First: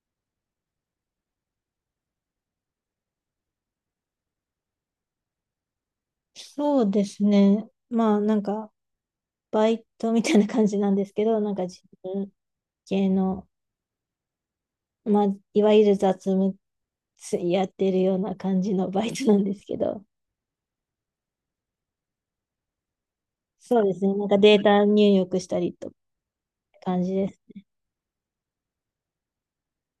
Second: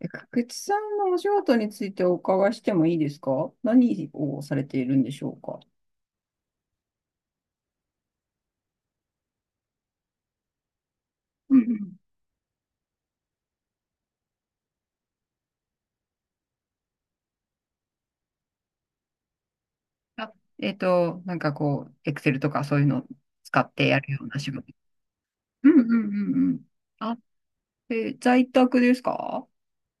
くつさんのお仕事についてお伺いしてもいいですか？何をされているんでしょうか？そうですね。バイトみたいな感じなんですけど、なんうんかう自ん。分系の、まあいわゆる雑務やってるような感じのバイトなんですけど、あ、なんかこう、エクセルとかそういうのを使っそうてでやするね。よなうんなか仕デー事。タ入力したうりんうんとうんうん。感じあ、です。在宅ですか？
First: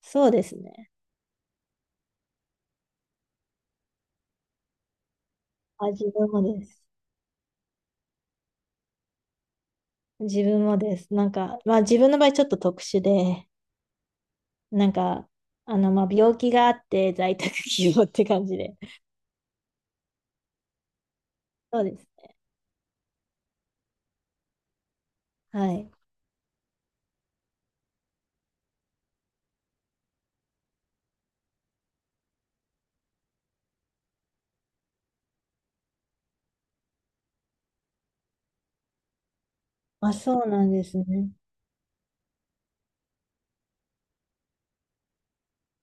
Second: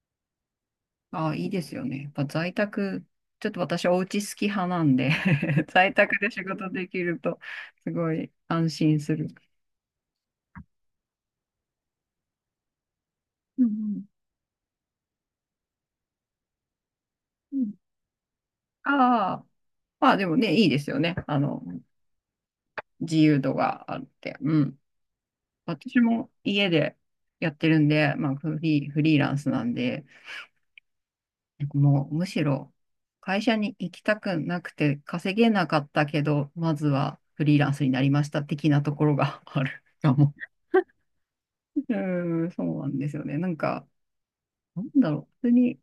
そうですね。あ、いいですよね。やっぱ在宅、ちょっと私お家好き派なんで あ、在自宅で分も仕で事す。できると、すごい安心する。自分もです。自分の場合ちょっと特殊で、うんなんか、病気があって在宅うん。希望って感じで。ああ、まあでもね、いいですよね。そうですね。自由度があって。うん。はい。私も家でやってるんで、まあ、フリーランスなんで、もうむしろ会社に行きたくなくて稼げなかったけど、まずはフリーランスになりました的なところがあるあ、かも。そうなんですね。うーん、そうなんですよね。なんか、なんだろう。別に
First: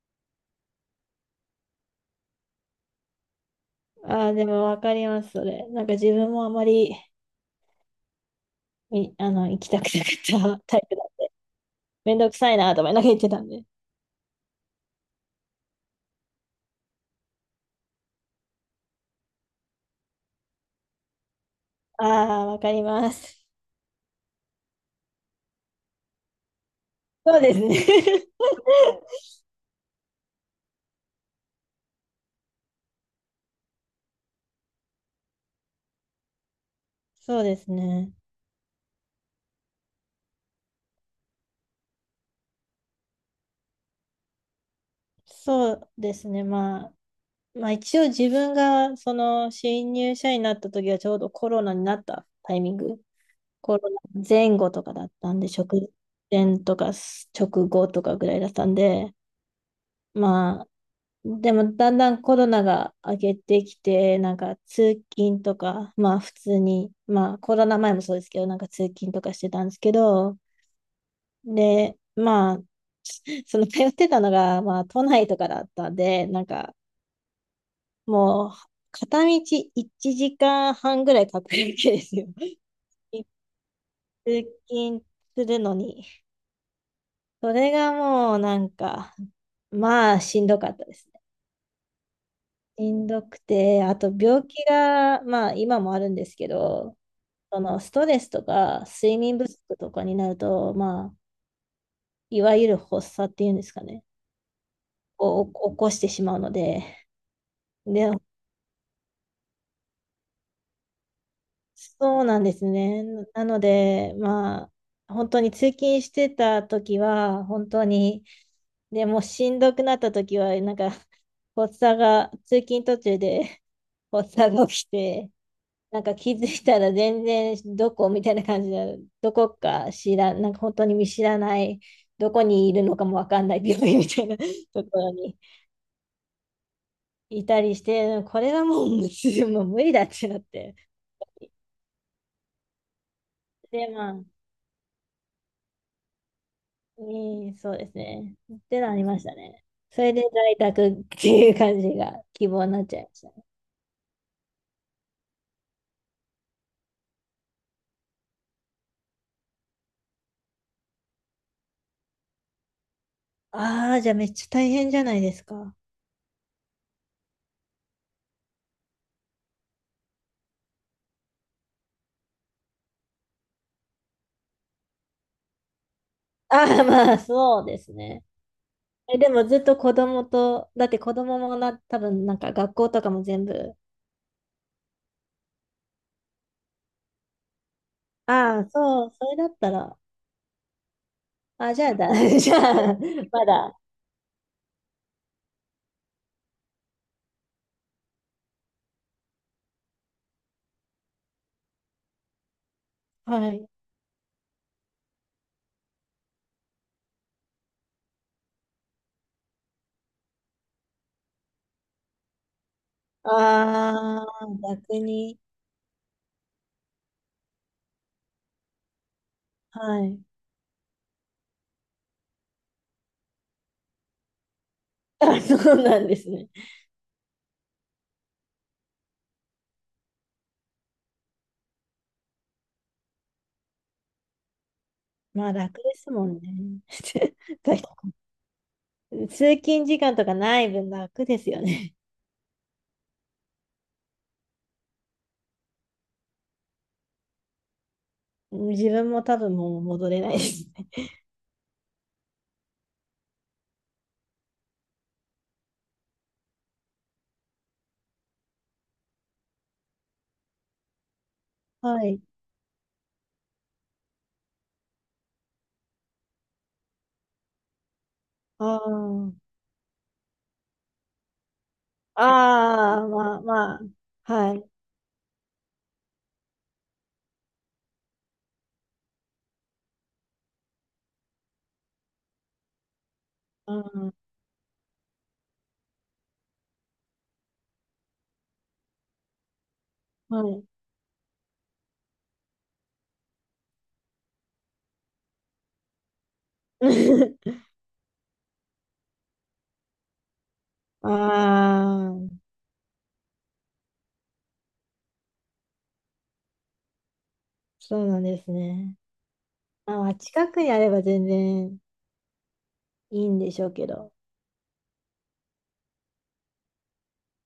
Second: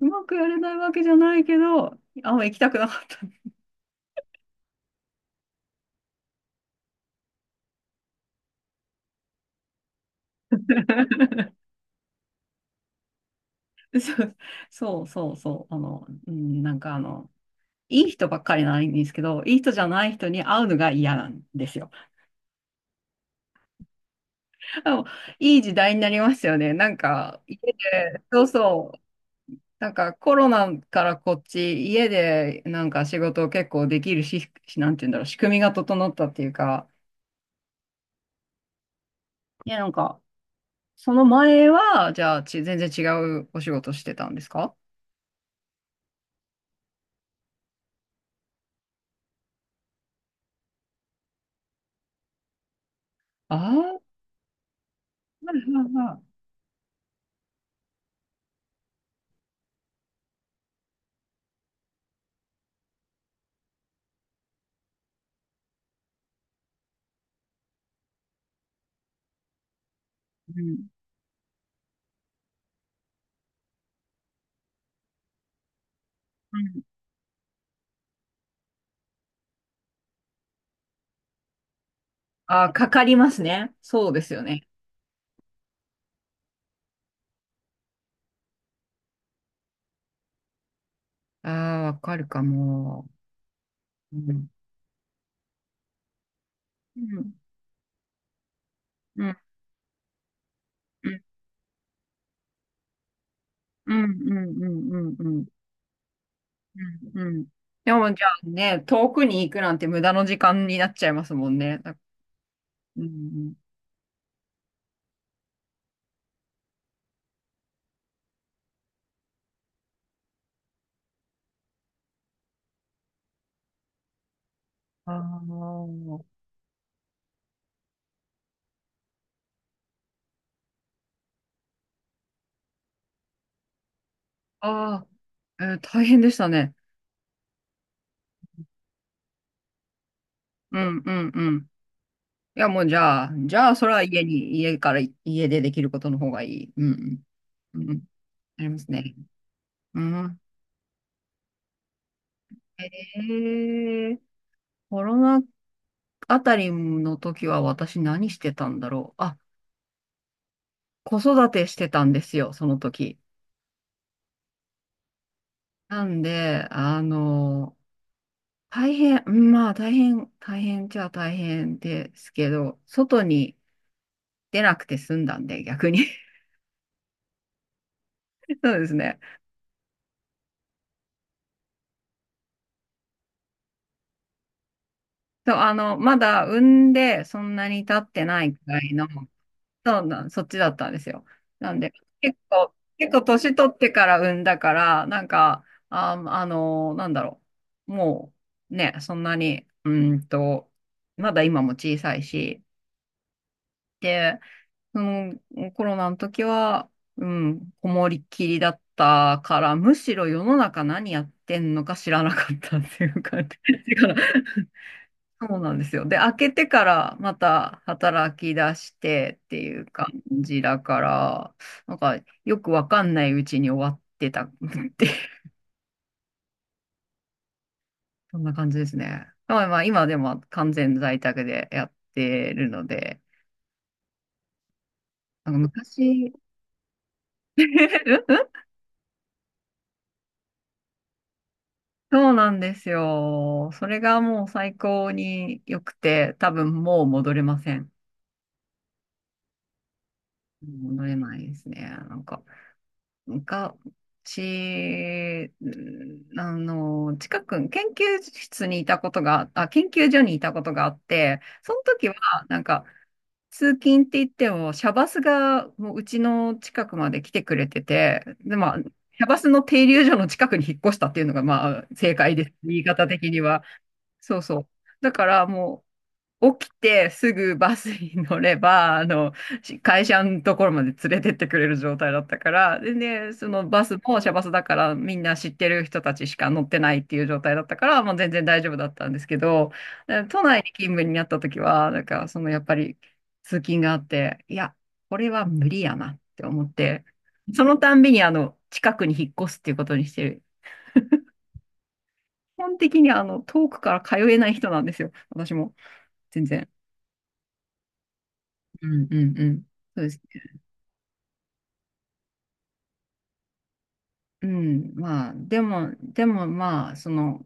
うまくやれないわけじゃないけど、あんま行きたくなかった。ああ、でもわかります、それ。なんか自分もあまり、みあの、行きたくなかったタイプなんで、めんどくさいなと思いながら行ってたんで。そうそうそうそう。うん、なんかあの、いい人ばっかりないんですけど、いい人じゃない人に会うのが嫌なんですよ。ああ、わかります。あ、いい時代になりますよね。なんそか、うで家すね。で、そうそう。なんか、コロナからこっち、家で、なんか仕事を結構できるし、なんて言うんだろう、仕組みが整ったっていうか、そうですね。いや、なんか、その前は、じゃあ、全然違うお仕事してたんですか？そうですね。まあ、一応自分がその新入社員になった時はちょうどコロナになったタイミング、あコロナあー、前後とかだったんで、はいは直いは前とか直後とかぐらいだったんで、まあ、でもだんだんコロナが明けてきて、なんか通勤とか、まあ普通に、まあコロナ前もそうですけど、なんか通勤とかしてたんですけど、い。うん。で、まあ、その通ってたのが、まあ都内とかだったんで、なんうかん。もう片道1時間半ぐらいかかるわけですよ。あー、かかり ますね。そうですよ通ね。勤するのに。それがもうなんか、まあしんどかったです。ああ、わかるかしも。んどくて、あとう病ん。気が、まあ今もあるんですけど、うん。そのストレスとか睡うん。眠不足とかになると、まうあ、ん。いわゆる発作っていうんですかうん。ね、うん。うん。うん。うん。を起こしてしまうので、うんうん。でで、もじゃあね、遠くに行くなんて無駄の時間になっちゃいますもんね。そうなんですうね。んうなん。ので、まあ、本当に通勤してた時は、本当に、でもうしんどくなった時は、なんか、発作が、通勤途中で発作が起きて、あなんか気づいたら全然どこみたいな感じで、どこか知らん、なんか本当に見知らない、どこにいるのかもわかんない病院みたいな とこああろにー、大変でしたね。いたりして、これはもう無理、もう無理だってなって。うんうんうん。いやもうじゃあ、じゃあそで、れはまあ、家に、家から、家でできることの方がいい。うえんーそううん。でうすん。ね。っありまてすなりね。ましたね。うそれでん。在宅っていう感じが希望になっちゃいえましたね。ー、コロナあたりの時は私何してたんだろう。あ、子育てしてたんですよ、その時。ああ、じゃあめっちゃ大変じゃないですか。なんで、大変、うんまあ大変、大変じゃあ大変ですけど、外に出なくて済んだんで、逆に。ああ、まあそうですね。そうですえ、ね。でもずっと子供と、だって子供もな、多分なんか学校とかも全部。そう、まだ産んでそんなに経ってないくああ、らいの、そう、それだったら。そうなん、そっちだったんですよ。なあ、んじゃで、あだ、結 じゃ構、あ、結構ま年取っだ。てから産んだから、なんか、あ、なんだろう。もう、ね、そんなに、まだ今も小さいし、はい。そのコロナの時は、うん、こもりっきりだったから、むしろ世の中何やってんのか知らなかったっていうあ感じ だから、あ、逆に。そうなんですよ。で、開けてからまた働き出してっていうは感い。じだから、なんかよくわかんないうちに終わってたっていう、あ、そうなんですね。そんな感じですね。まあまあ、今でも完全在宅でやってるので、まなあんか楽ですも昔、んね。通勤時間とかない分楽ですよね。そうなんですよ。それがもう最高に良くて、多分もう戻れません。自分も多分もう戻れないです戻ね。れないですね。なんか、昔、研究所にいたことがあって、その は時は、い。なんか、通勤って言っても、シャバスがもううちの近くまで来てくれてて、で、まあ、シャバあスの停留所の近くに引っ越したっていうのが、まあ、正あ、解です。言いあ方あ、的まにあは。まあ、そうはそう。い。だからもう、起きてすぐバスに乗れば、会社のところまで連れてってくれる状態だったから、でね、そのバスもあシャバスだからみんな知ってる人たちしか乗ってないっていう状態だったから、もう全然大丈夫だったんですけど、であ、都は内い。に勤務になった時は、なんかそのやっぱり通勤があって、いや、これは無理やなって思って、そのたんびに近くに引っ越すっていうことにしてる。ああ、基本的に遠くから通えない人なんですよ、私も。全然。そうなんですうね。んうんうん。まあ、そうまであす近ね。くにあれば全然いいんでしょうけど。うん。まあ、でもまあ、その、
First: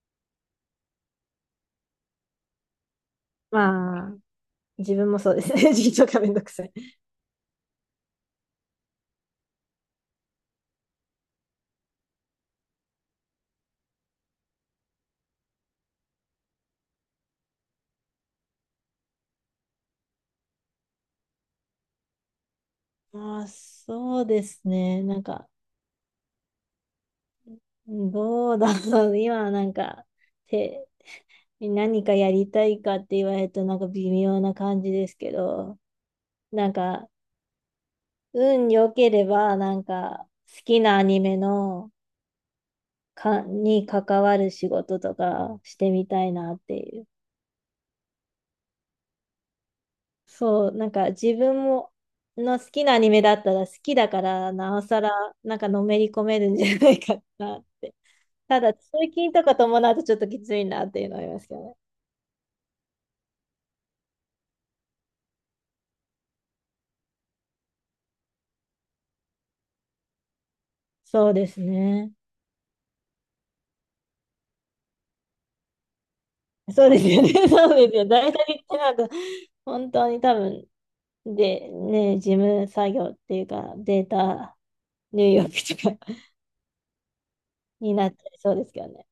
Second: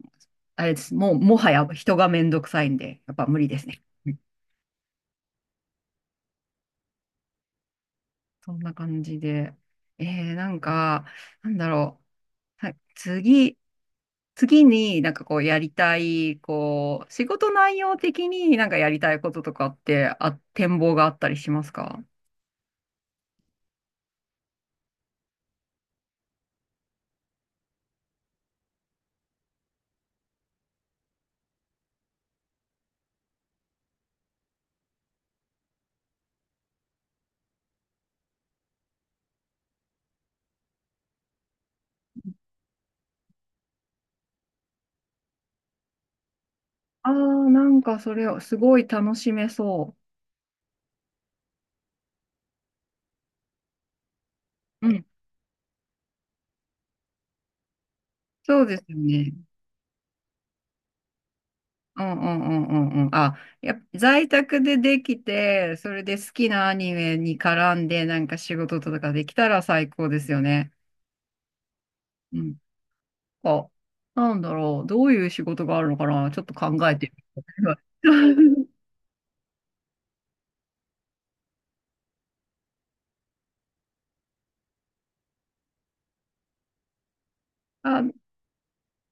あれです。もう、もはや人がめんどくさいんで、やっぱ無理ですね。まうあ、ん、自分もそうですね。自分がめんどくさい。そんな感じで。えなんか、なんだろう。はい、次になんかこうやりたい、こう、仕事内容的になんかやりたいこととかって、あ、展望があったりしますか？まあ、そうですね。なんか、どうだろう。今はなんか、て、何かやりたいかって言われるとなんか微妙な感じですけど、なんか、運良ければ、なんか、好きなアニメのか、に関わる仕事とかしてみたいなっていう。ああー、なんかそれをすごい楽しめそそう、なんか自分もの好きなアニメだったら好きだからなおう。うさん。らなんかのめり込めるんじゃないかなって。たそうだです通よね。勤とか伴うとちょっときついなっていうのはありますけどね。うんうんうんうんうん。あ、やっぱ在宅でできて、それで好きなアニメに絡んで、なんか仕事とかできたら最高ですよね。そうですね。うん。あ、なんだろう。どういう仕事があるのかな、ちょっとそ考うえですてよね。み そる。うですよ。大体っ てなんか本当に多分でね、事務作業っていうかデータ入力とか になあ、っちゃいそうですけどね。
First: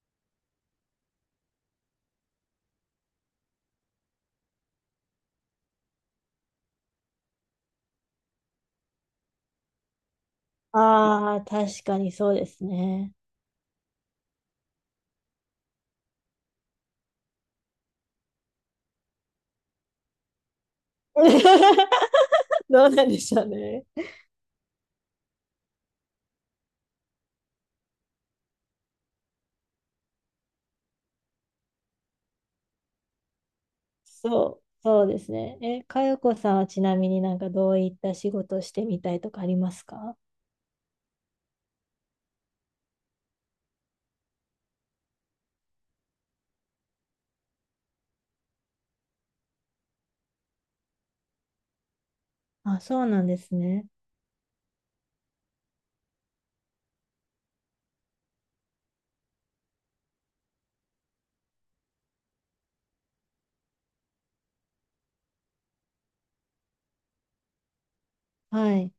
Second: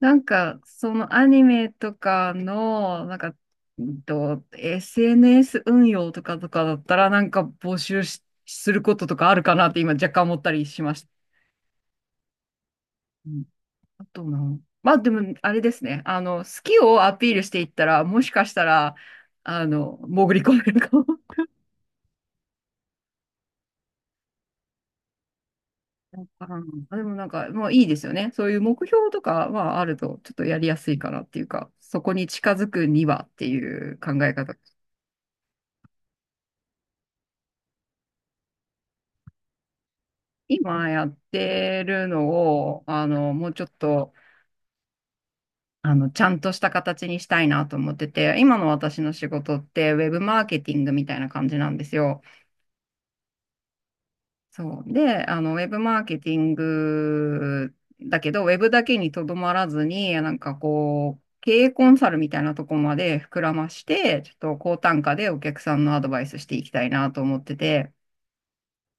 なんか、そのアニメとかの、なんか、SNS 運用とかだったら、なんか募集し、することとかあるかなって今若干思ったりしました。ああ、確かにそうですね。あとな、まあでも、あれですね。好きをアピールしていったら、もしかしたら、潜り込めるかも。どうなんでしょうね。でもなんか、もういいですよね。そういう目標とかはあると、ちょっとやりやすいかなっていうか、そこに近づくにはっていう考え方。そうですね。え、かよこさんはちなみになんかどういった仕事をしてみたいとかありますか？今やってるのを、もうちょっと、ちゃんとした形にしたいなと思ってて、今の私の仕事って、ウェブマーケティングみたいな感じなんですよ。あ、そうなんですね。そう。で、ウェブマーケティングだけど、ウェブだけにとどまらずに、なんかこう、経営コンサルみたいなとこまで膨らまして、ちょっと高単価でお客さんのアドバイスしていきたいなと思ってて、はい。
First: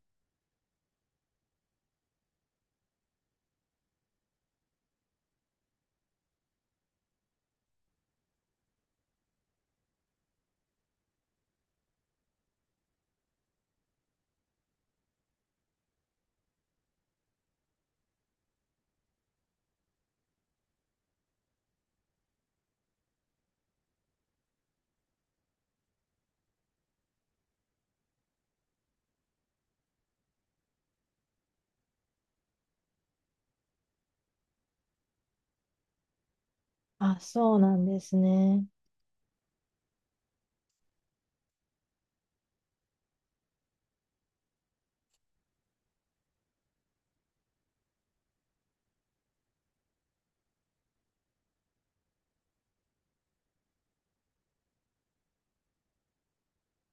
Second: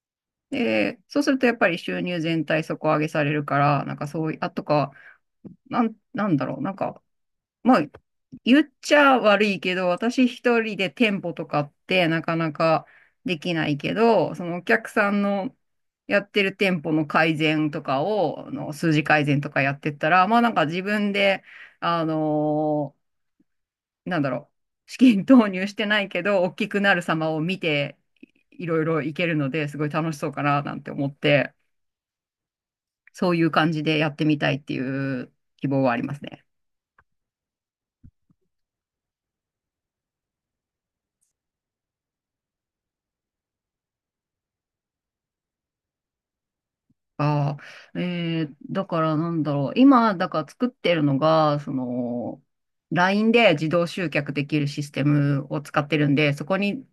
で、そうするとやっぱり収入全体底上げされるから、なんかそういう、あとか、なんだろう、なんかまあ、言っちゃ悪いけど、私一人で店舗とかってなかなかできないけど、そのお客さんのやってる店舗の改善とかを、あの数字改善とかやってったら、まあなんか自分で、あのーなんだろう、資金投入してないけど、大きくなる様を見て、いろいろいけるので、すごい楽しそうかななんて思って、そういう感じでやってみたいっていう希望はありますね。あ、そうなんですね。ああ、だからなんだろう。今、だから作ってるのが、その、LINE で自動集客できるシステムを使ってるんで、そこに、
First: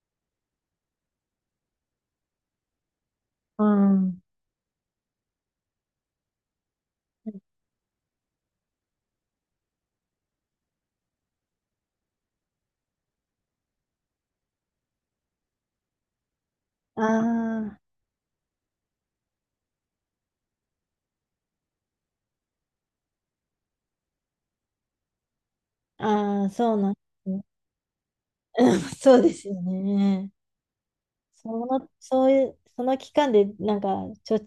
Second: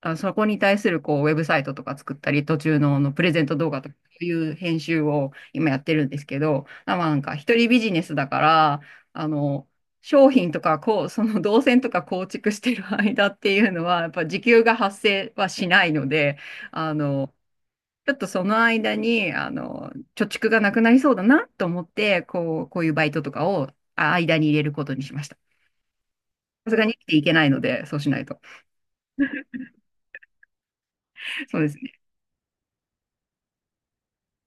あ、そこに対するこう、ウェブサイトとか作ったり、途中の、あのプレゼントう動画とか、そん。ういう編集を今やってるんですけど、まあなんか一人ビジネスだから、あの、商品とか、こう、その動線とか構築してる間っていうのは、やっぱ時給が発生はしないので、ああの、あ、ちょっとその間に、貯蓄がなくなりそうだなと思って、こう、こういうバイトとかを間に入れることにしました。ああ、さそすうがなにん生できていすけね。ないので、そうしないと。そうですよね。そそうです。の、そういう、その期間でなんかちょ、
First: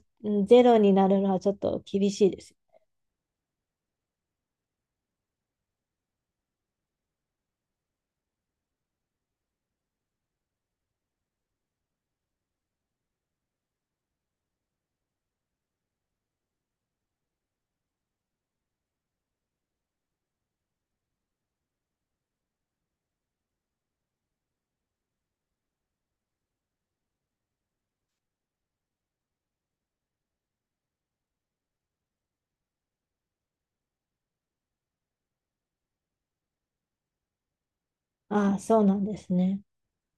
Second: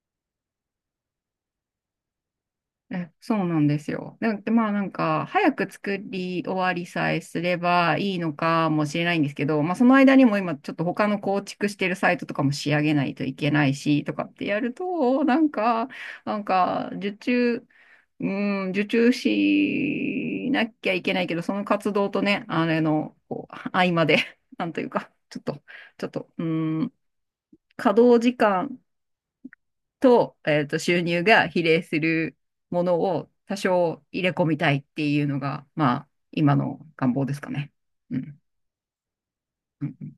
ゼロになるのはちょっと厳しいです。そうなんですよ。でまあなんか、早く作り終わりさえすればいいのかもしれないんですけど、まあその間にも今ちょっと他の構築してるサイトとかも仕上げないといけないし、とかってやると、なんか、うん、受注しなきゃいけないけど、その活動とね、あれの、こう、合間で、なんというか、ちょっと、うん、稼働時間、と、収入が比例するものを多少入れ込みたいっていうのが、まあ、今の願望ですかね。うん。ああ、そうなんですね。うん